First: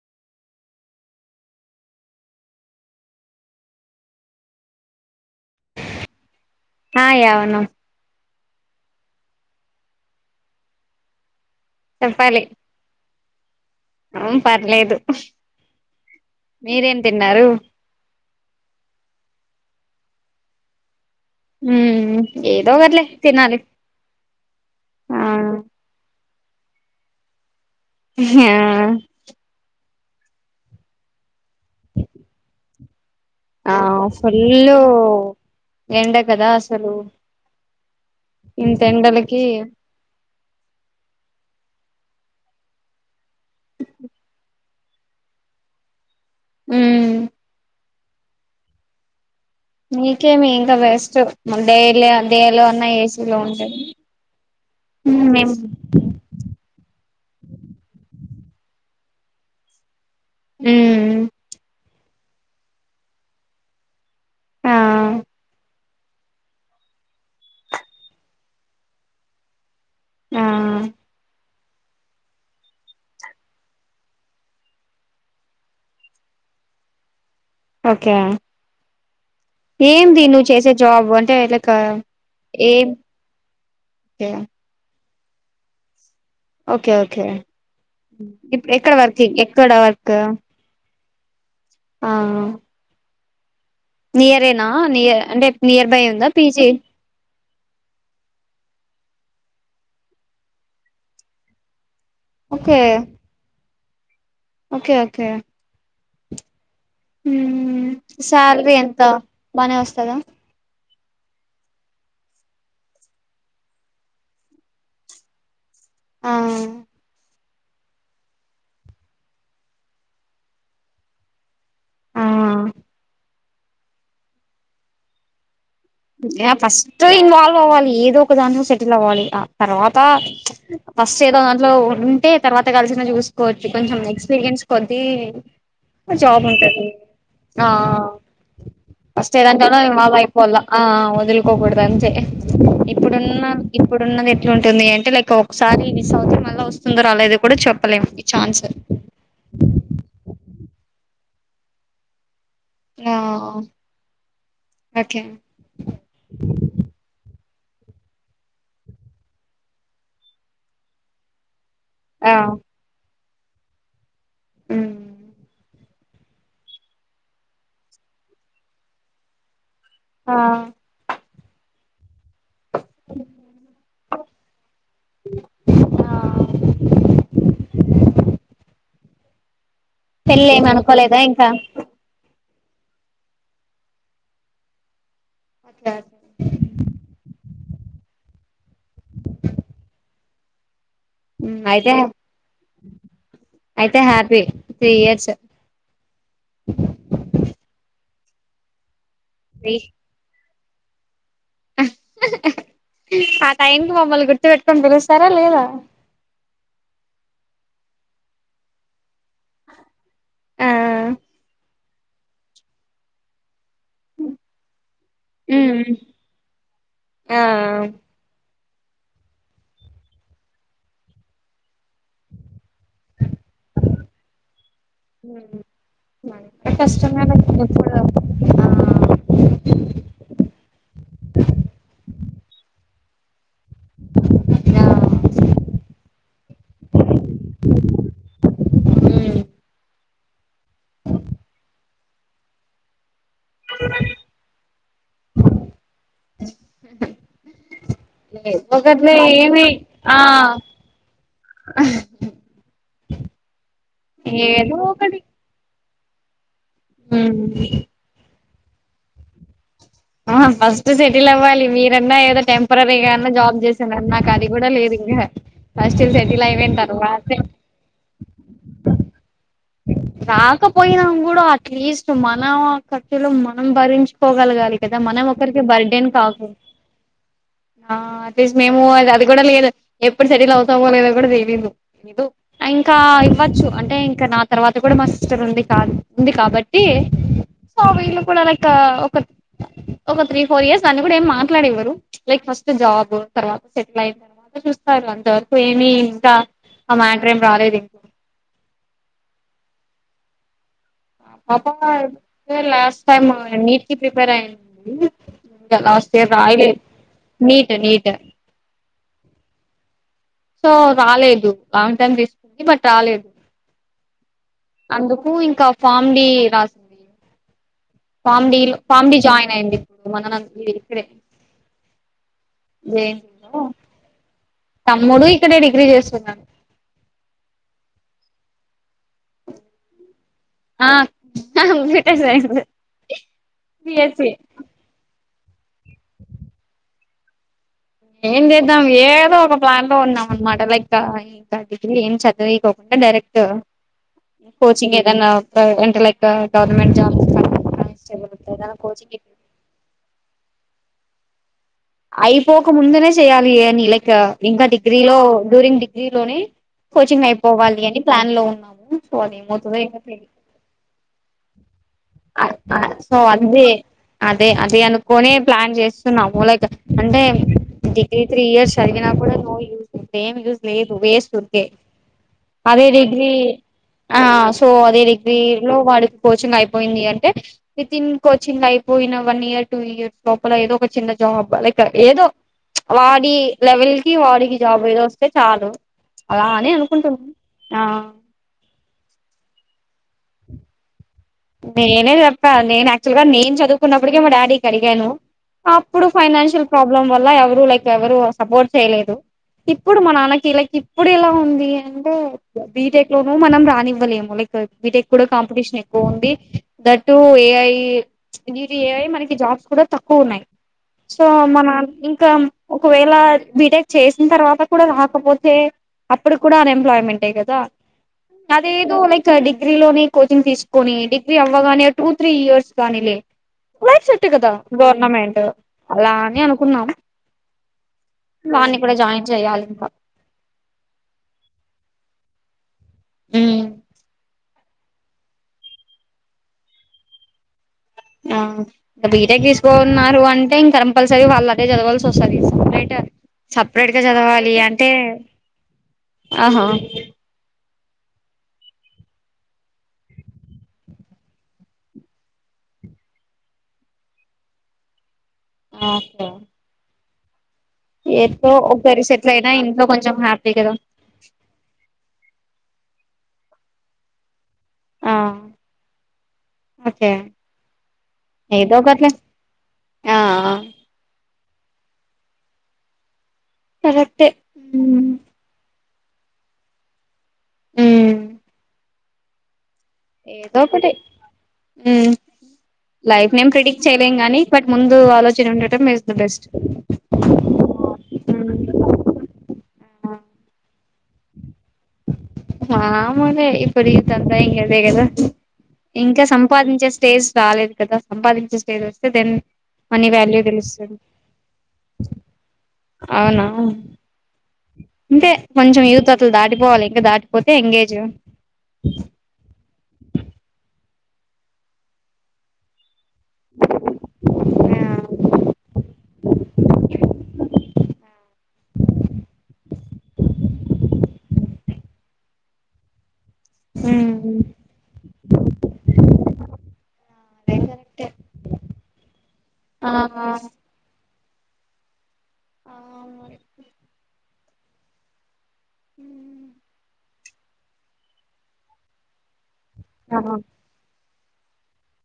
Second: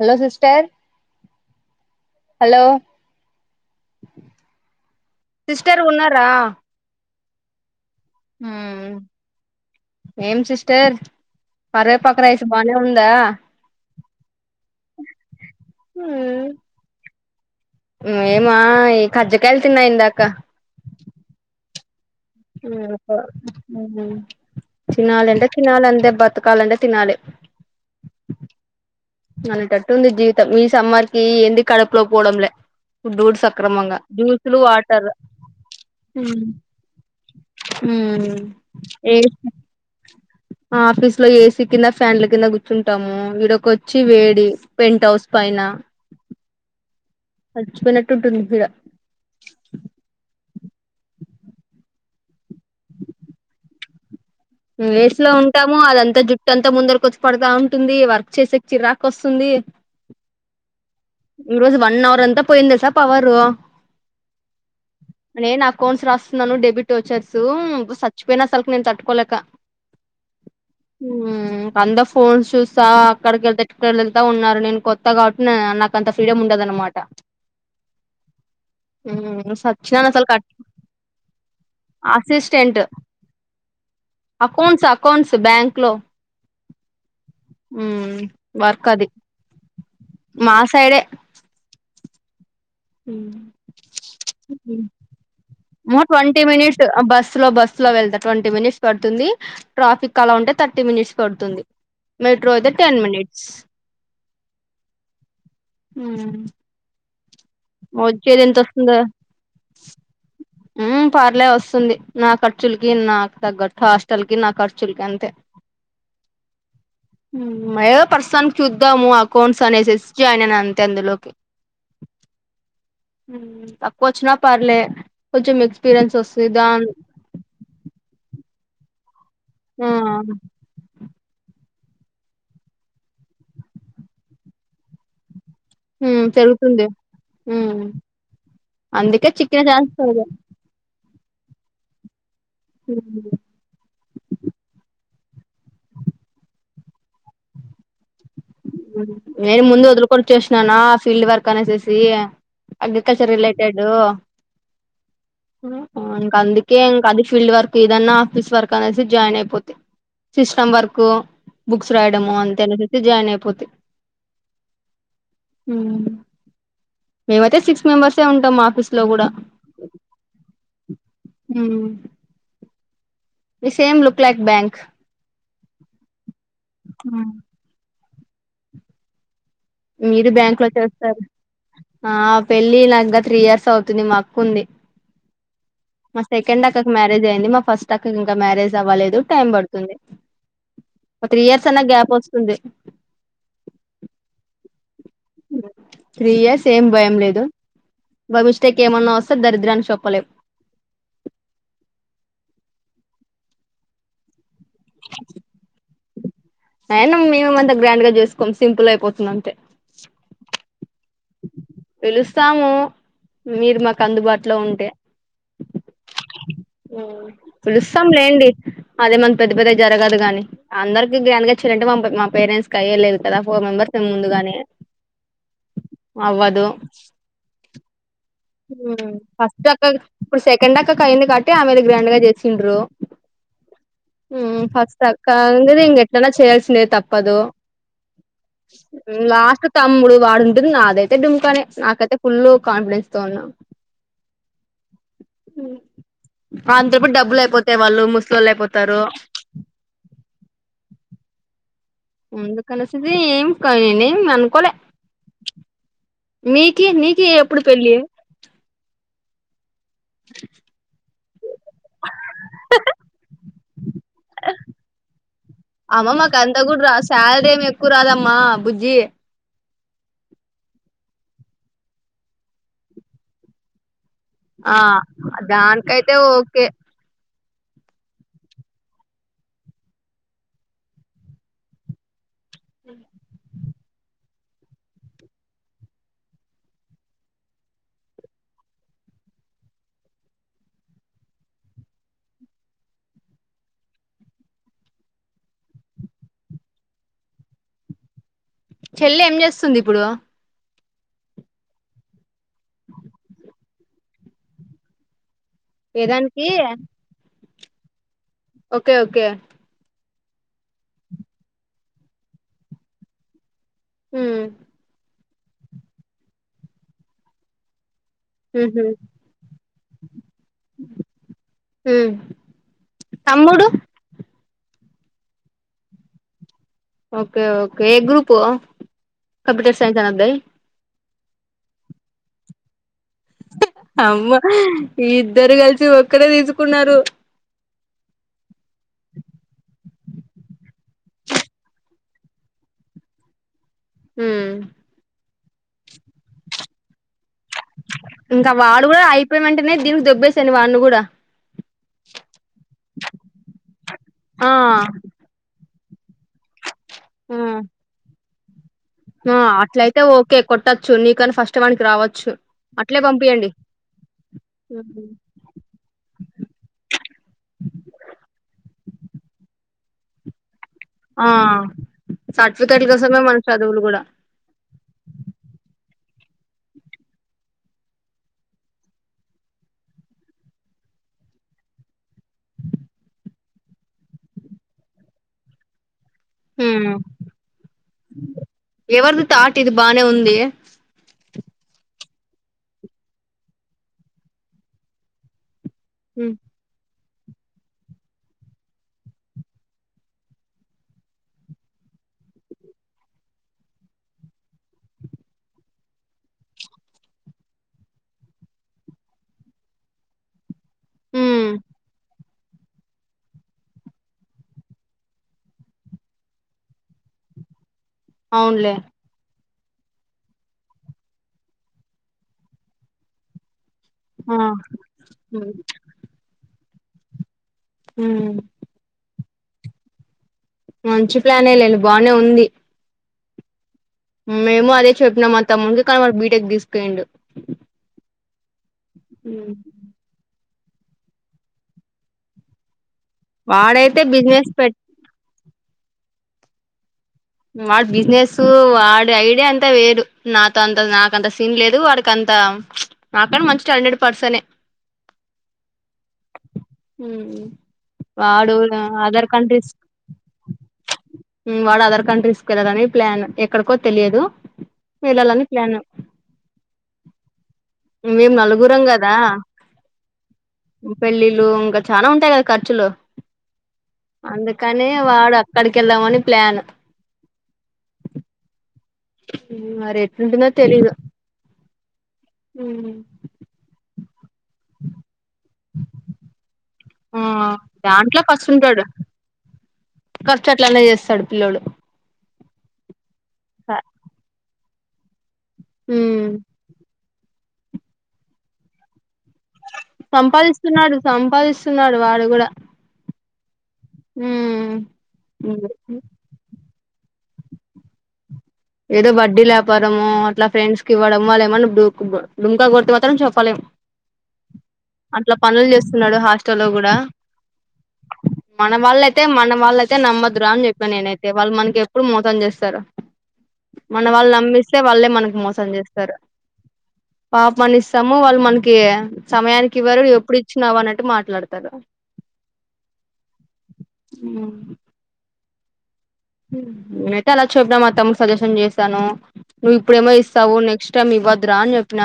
Hello sister hello sister ఉన్నారా ఆ యవనం హ్మ్మ్ ఏం సిస్టర్ కారేపాక్క రైస్ బానే ఉందా హ్మ్ పర్లేదు మీరేం తిన్నారు మేమా కజ్జికాయలు తిన్నా ఇందాకా హ్మ్ ఆ తినాల అంటే తినాల అందే బ బ్రతకాలంటే తినాలి [inaudible] ఆ అనేటట్టుంది జీవితం ఈ సమ్మర్ కి ఏంది కడుపులో పోవడంలే ఫుడ్డు ఆ సక్రమంగా జ్యూస్లు ఫుల్ వాటర్ ఎండ కదా అసలు హ్మ్మ్ ఇంత ఏ ఎండలకి ఆఫీస్ లో ఏసీ కింద ఫ్యాన్ల కింద కూర్చుంటాము వీడకొచ్చి వేడి పెంట్ హౌస్ పైన హమ్ చచ్చి పొనట్టు ఉంటది నీకు ఇడా నీకేమి ఇంకా బెస్ట్ డైలీ అ డే లోనా ఏసీలో ఉంటుది వేస్ లో ఉంటాము అదంతా జుట్టు అంతా ముందరికి వచ్చి పడతా ఉంటుంది వర చేసే చిరాకు వస్తుంది హమ్ ఈ రోజు వ వన్ అవర్ అంతా పోయిందిసా పవర్ ఆ నేను అకౌంట్స్ రాస్తున్నాను డెబిట్ వాచ్చ్రసు చచ్చిపోయినా అసలుకి నేను తట్టుకోలేక ఆ హమ్ అందరు ఫోన్స్ చూస్తా అక్కడికి వెళ్తే ఎట్కి వెళ్తా ఉన్నారు నేను కొత్త కాబట్టి నా అంత ఫ్రీడమ్ ఉండదన్నమాట ఓకే సచ్చినాను ఏమిది అసలు నువ్వు కట్ చేసే జాబ్ అంటే ఇలా అసిస్టెంట్ ఏం చెయ్య అకౌంట్స్ అకౌంట్స్ బ్యాంక్ లో ఓకే ఓకే మ్ ఇప్పుడు వర్క్ ఎక్కడ అది వర్క్ంగ్ ఎక్కడ వర్క్ మా సైడ్ ఎ ఆ అమ్ నియరేనా నియర్ అంటే నియర్ బై ఉందా పీజీ స్ లో బస్సు లో వెళ్తే ట్వంటీ మినిట్స్ పడుతుంది ట్రాఫిక్ అలా ఉంటే థర్టీ మినిట్స్ పడుతుంది మెట్రో ఐతే okay ten minutes okay okay హమ్ హమ్ సాలరీ ఎంత బానే వస్తద పార్లే వస్తుంది నా ఖర్చులకి నాకు తగ్గట్టు హాస్టల్ కి నా ఖర్చులకి అంతే ఆ ఏదో పర్సన్ చూద్దాము అకౌంట్స్ అనేసేసి జాయిన్ అయినా అంతే అందులోకి ఆ తక్కువ వచ్చిన పర్లే కొంచెం మిస్ ఫస్ట్ ఇన్వాల్వ్ అవ్వాలి ఏదో ఒక దాని సెటిల్ అవ్వాలి ఆ తర్వాత ఏదో దాంట్లో ఉంటే తర్వాత కలిసిన చూసుకోవచ్చు కొంచెం ఎక్స్పీరియన్స్ కొద్ది ఉమ్ జాబ్ ఉంటాది పెరుగుతుంది ఆ ఉమ్ అందుకే ఫస్ట్ చిక్కిన ఏదంట ఛాన్స్ వాళ అయిపోవాల ఆ వదులుకోకూడదు అంతే పెరిగాయి ఇప్పుడున్న ఇప్పుడున్నది ఎట్లుంటుంది అంటే లైక్ ఒక్కొక్కసారి మిస్ అవుతే మళ్ళీ వస్తుందో లేదో కూడా చెప్పలేం ఛాన్స్ నేను ముందు వదులుకొని చేస్ నా ఫీల్డ్ వర్క్ అనేసేసి ఆ అగ్రికల్చర్ రిలేటెడ్ ఓకే ఏదన్నా ఆఫీస్ వర్క్ అనేసి జాయిన్ అయిపోతి సిస్టమ్ వర్క్ బుక్స్ ఆ రాయడము అంతేననేసి జాయిన్ అయి అ మేమైతే సిక్స్ మెంబర్సే ఉంటాం ఆఫీస్ లో కూడా ఆ హు అ ఈ సేమ్ లుక్ లైక్ బ్యాంక్ ఆ మీరు పెళ్ళి బ్యాంక్ లో ఏమి అనుకోలేదా చేస్తారు ఇంకా పెళ్ళి నాంగ త్రీ ఇయర్స్ అవుతుంది మా అక్కు ఉంది మా సెకండ్ అక్కకి మ్యారేజ్ అయింది మా ఫస్ట్ అక్కకు ఇంకా మ్యారేజ్ దవ్వలేదు టైం పడుతుంది ఒక త్రీ ఇయర్స్ అన్నా అయితే గ్యాప్ వస్తుంది అయితే హ్యాపీ త్రీ ఇయర్స్ త్రీయర్స్ ఏం భయం లేదు బై మిస్టేక్ ఏమన్నాస్ దరిద్రాన్ని చెప్పలేం ఆ టైంకి మమ్మల్ని గుర్తు పెట్టుకొని పిలుస్తారా లేదా అయినా మేము అంతా గ్రాండ్ గా చేసుకోం సింపుల్ అయిపోతుంది అంతే ఆ పిలుస్తాము మీరు మాకు అందుబాటులో ఉంటే మ్మ్ ఆ పులుస్తాం లేండి అదే మన పెద్ద పెద్ద జరగదు కాగానీ అందరికి గ్రాన్డ్ గా చేయలంటే మా మా పెద్దనాన కయ్యేలేదు కదా ఫోర్ మెంబర్స్ ముందుగాని అవ్వదు కష్టమే లే ఇప్పుడు ఆ ఉమ్ ఫస్ట్ అక్కకి ఇప్పుడు సెకండ్ అక్కకి అయింది కాబట్టి ఆమెది గ్రాండ్ గా చేసిండ్రు ఉమ్ ఆ ఫస్ట్ అక్క ఇంగది ఎట్లన్నా చేయాల్సిందే తప్పదు ఉ ఉమ్ లాస్ట్ తమ్ముడు వాడు ఉంటుంది నాదైతే డుమ్కానే నాకైతే ఫుల్ కాన్ఫిడెన్స్ తోన్నా ఒకట్లే ఏమి ఆ ముంద కనసది ఏం కయె అన్కోలే ఏదో ఒకటి మీకి నీకి ఉమ్ ఎప్పుడు పెళ్ళి ఆ ఫస్ట్ సెటిల్ అవ్వాలి మీరన్నా ఏదో టెంపరీగా అన్నా జాబ్ చేస్తున్నారు నాకు అది కూడా లేదు ఇంకా ఫస్ట్ అమ్మ మాకు సెటిల్ అంతా అయిపోయిన కూడా రా తరువాతే శాలరీ ఏమి ఎక్కువ రాదమ్మా బుజ్జి రాకపోయినాం కూడా అట్లీస్ట్ మన కర్టలో మనం భరించు పోగలగాలి ఆ కదా మనం ఒకరికి బర్త్డేన్ దానికైతే కాకుడదు ఓకే ఆ అట్ మేము అది అది కూడా లేదు ఎప్పుడు సెటిల్ అవుతామో లేదో కూడా తెలియ ఇంకా ఇవ్వచ్చు అంటే ఇంకా నా తర్వాత కూడా మా సిస్టర్ ఉంది ఉంది కాబట్టి సో వీళ్ళు కూడా లైక్ ఒక ఒక త్రీ ఫోర్ ఇయర్స్ అని కూడా ఏమి మాట్లాడేవ్వరు లైక్ ఫస్ట్ జాబ్ తర్వాత సెటిల్ అయిన తర్వాత చూస్తారు అంతవరకు ఏమి ఇంకా ఆ మ్యాటర్ ఏం రాలేదు ఇం చెల్లిె ఏం చేస్తుంది ఇప్పుడు పాప లాస్ట్ టైమ్ నీట్ కి ప్రిపేర్ అయందండి కాలా వస్తే ఏదానికి రాయలే NEET NEET okay okay so రాలేదు లాంగ్ టైమ్ తీసుకుంది బట్ రాలేదు ఉమ్ అందు కు ఇంకా ఫామ్ బిరాసింది పామిడీ ఉహు పామిడీ జాయిన్ అయింది ఇప్పుడు మన ఇక్కడే ఉమ్ జయంతిలో తమ్ముడు తమ్ముడు ఇక్కడే డిగ్రీ చేస్తున్నాను ఓకే ఓకే ఏ గ్రూప్ కంప్యూటర్ సైన్స్ అన్నద్దాయ్ ఆ కంప్యూటర్ సైన్స్ అమ్మ బిఎస్సి ఇ ఇద్దరు కలిసి ఒక్కడే తీసుకున్నారు ఏం చేద్దాం ఏదో ఒక ప్లాన్ లో ఉన్నాం అనమాట లైక్ ఇంకా ద ఏం చదివికోకుండా డైరెక్ట్ హ్మ్ కోచింగ్ ఏదనా ప్రై అంటే లైక్ గవర్నమెంట్ జాబ్ ఇంకా వాడు కూడా అయిపోయిన వెంటనే దీనికి దెబ్బేసాను వాడి కూడా అయిపోక ముందనే చేయ్యాలి అని లైక్ ఆ ఇంకా డిగ్రీ లో డ్యూరింగ్ డిగ్ర లోనే కోచింగ్ అయిపోవాలి అని ప్లాన్ లో ఉ ఆ అట్లయితే ఓకే కొట్టొచ్చు నీకని ఫస్ట్ వ సో అదే అదే అదే అనుకోని ప్లాన్ చేస్తున్నాము లైక్ అంటే డిగ్రీ త్రీ ఇయర్స్ జరిగినా కూడా నో యూజ సేమ్ జూస్ లేదు ఆ వేస్తుకే అదే సర్టిఫికెట్ల కోసమే డిగ్రీ మన చదువులు కూడా ఆ సో అదే డిగ్రీ లో వాడు కోచింగ్ అయి పోయింది అంటే విత్ ఇన్ కోచింగ్ అయిపోయిన వన్ ఇయర్ టూ ఇయర్స్ లోపల ఏదో ఒక చిన్న జాబ్ లైక్ ఏదో వాడి లెవెల్ కి వాడికి జాబ్ ఏదో వస్తే చాలు అలా అని హ్మ్ అనుకుంటున్నా ఆ ఎవరిది తాట్ ఇది బానే ఉంది నేనే చెప్పా నేను యాక్చువల్ గా నేను చదువుకున్నప్పటికే మా డాడీకి అడిగాను అప్పుడు ఫైనాన్షియల్ ప్రాబ్ కులం వల్ల ఎవరు లైక్ ఎవరు సపోర్ట్ చేయలేదు ఇప్పుడు నాన్న కీలకి ఇప్పుడు ఎలా ఉంది అంటే బిటెక్ లోను మనం రానివ్వలేము బీటెక్ కూడా కాంపిటీషన్ బగుంది that A I D T A I మనకి జాబ్స్ కూడా తక్కువ ఉన్నాయి సో ఉమ్ మన ఇంకా ఒకవేళ బీటెక్ చేసిన తర్వాత కూడా రాకపోతే అప్పుడు కూడా అన్ఎంప్లాయ్మేంటే కదా అవునులే అదేదో ఉన్కాడిక్ డిగ్రీ లోనే కోచింగ్ తీస్ కొని డిగ్రీ అవ్వగానే టూ త్రీ ఇయర్స్ కానీలే లైఫ్ సెట్ ఆ కదా గవర్నమెంట్ అలాని అన్ కున్నాం హ్మ్ కానీ ఇప్పుడే జాయిన్ జయాలింక మంచి ప్లానే లెండి బానే ఉంది ఉమ్ మేము అదే చెప్పినాం మా తమ్మునికి కానీ వాడు బీటెక్ తీసుకోనిండు ఆ బీటెక్ తీసుకోన్నారు అం అంటే కంపల్సరీ వాళ్ళు అదే చదవలసి వస్తది బెటర్ వాడైతే సపరేట్గా బిజినెస్ చదవాలి పెట్ అంటే ఆహా వాడు బిజినెస్ వాడి ఐడియా అంతా వేరు నాతో అంత నాకంత సిన్ లేదు వాడికి అంత నా కంటే మంచి టాలెంటెడ్ పర్సనే ఉ ఏంటో ఒకరు సెట్లైయినా ఇంట్లో కొంచెం హ్యాపీ కదా సుకెళ్ళాలని ప్లాన్ ఎక్కడికో తెలియదు ఆ వెళ్లాలని ప్లాన్ ఓకే మేము ఏదో నలుగురం ఒకట్లే కదా ఆ పెళ్ళిళ్ళు ఇంకా చానా ఉంటాయి కదా ఖర్చులు కరెక్టే అందుకనే వాడు అక్కడిక్ కెళ్దామని ప్లాన్ ఉమ్ ఉమ్, మరి ఎట్లుంటుందో ఏదో ఒకటి తెలీదు ఉ మ్ ఉమ్. లైఫ్ నేం ప్రిడిక్ట్ చేయ గానీ బట్ ముందు ఆలో చన ఉండటం ఇజ్ ద బెస్ట్ ర్స్తుు ఉంటాడు కర్చు అట్లనే చేస్తాడు పిల్లోడు మ్ హా ఎమో లే ఇప్పుడు ఇదంతా ఏం చే బే గదా ఇంకా ఉమ్ సంపాదించేస్ స్టేజ్ రాలేదు కదా సంపాదించే స్టేజ్ వస్తే దెన్ మనీ వాల్యూ సంపాదిస్తున్నాడు తెలుస్తది సంపాదిస్తున్నాడు వాడు కూడా అంటే కొంచెం యూత్ అతలు దాటిపోవాలి ఇగా దాటిపోతే ఎంగేజ్ ఏదో వడ్డీ లే పరమో అట్లా ఫ్రెండ్స్ కి ఇవ్వడము వాళ్ళ ఏమన్నా డుంకా కొట్టి మాత్రం చెప్పలేం అట్లా పనులు చేస్తున్నాడు హాస్టల్ లో కూడా మన వాళ్ళ అయితే మన వాళ్ళయితే నమ్మదురా అని చెప్పిన నేనైతే వాళ్ళు మనకి ఎప్పుడు మోసం చేస్తారు మన వాళ్ళు నమ్మి అదే ఇస్తే వాళ్ళే మనకి మోసం చేస్ సర పాపం అని కరెక్టే ఇస్తాము వాళ్ళు మన్ కే సమయానికి ఆ ఇవ్వరు ఎప్పు ఇచ్చినవు అట్టు మాట్ ట్లాడతారా అవును ఉ ఆ ఉ నేను అయితే అలా చెప్పా మా తమ్మునికి సజెషన్ చేశాను నువు ఇప్పుడెమో ఆహా ఇస్తావు నెక్ట్ టైమ్ ఇవదు ద్రా అని చెప్పిన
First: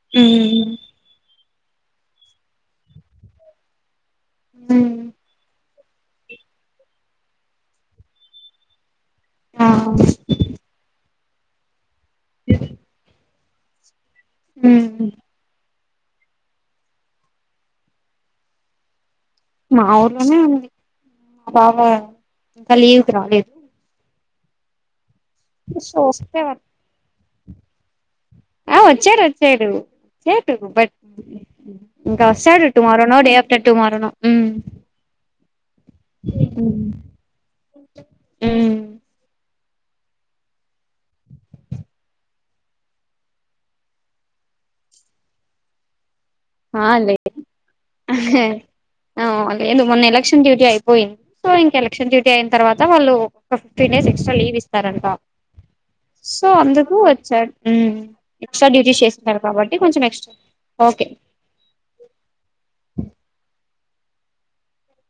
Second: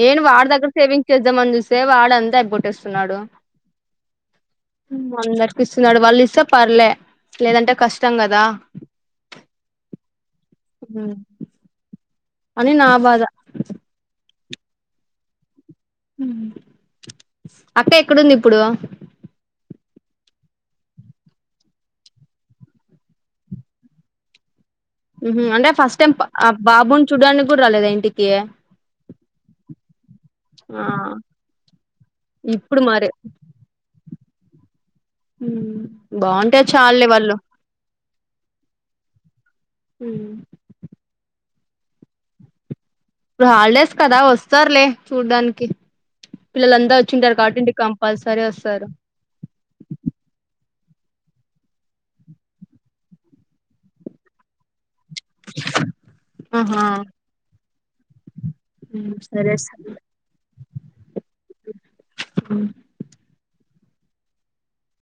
నేను వాడ్ దగ్గరే ఉమ్ సేవింగ్ చేద్దాం ని చూేస్ సేవ ఆడ అంతా అయి పగోట్టేస్తున్నాడు ఉమ్ అన్ దర్కు స్తూన్నాడు వాళ్ళు ఇస్తే పర్లే లేదంటే కష్ స్తం గదా ఆ హా ఉ మ్ అని నా బాద హు మ్ అక్క ఎక్కడుంది, ఇప్పుడు మా ఊర్లోనే ఉంది. మా బావ ఇంకా లీవ్ కి రాలేదు. ఉహూమ్ అంటే సో ఫస్ట్ టైం వస్తే ఆ బాబుని చూడనికి, కూడా రాలేదు ఇంటికి, ఏటుకు ఆ బట్ ఇంకా వస్తాడు. ఇప్పుడు మరి టుమారోనో డే ఆఫటర్ టుమారోనో, ఉమ్ ఉమ్ బాగుంటే చాలులే వాళ్ళు ఉమ్ ఉమ్ ఇప్పుడు హాలిడేస్ కదా, వస్తారులే చూడ్డానికి ఆ పిల్లలంతా వచ్చింటారు కాబట్టి ఇంటికి కంపల్సరీ వస్తారు అ అ ఎ మొన్ ఎలక్షన్ డ్యూటీ యి పోయింది, సో ఇంక ఎలక్షన్ డ్యూటీ అయిన తర్వా వాళ్ళు ఒక ఫిఫ్టీన్ డేస్ ఎక్స్ట్రా లీవ్ ఇస్తారంటా, సో ఆహా అందుకు వచ్చాారు, ఎక్స్ట్రా డ్యూటీ చేస్తున్నారు, కాబట్టి కొంచం ఎక్స్ట్రా ఓకే అ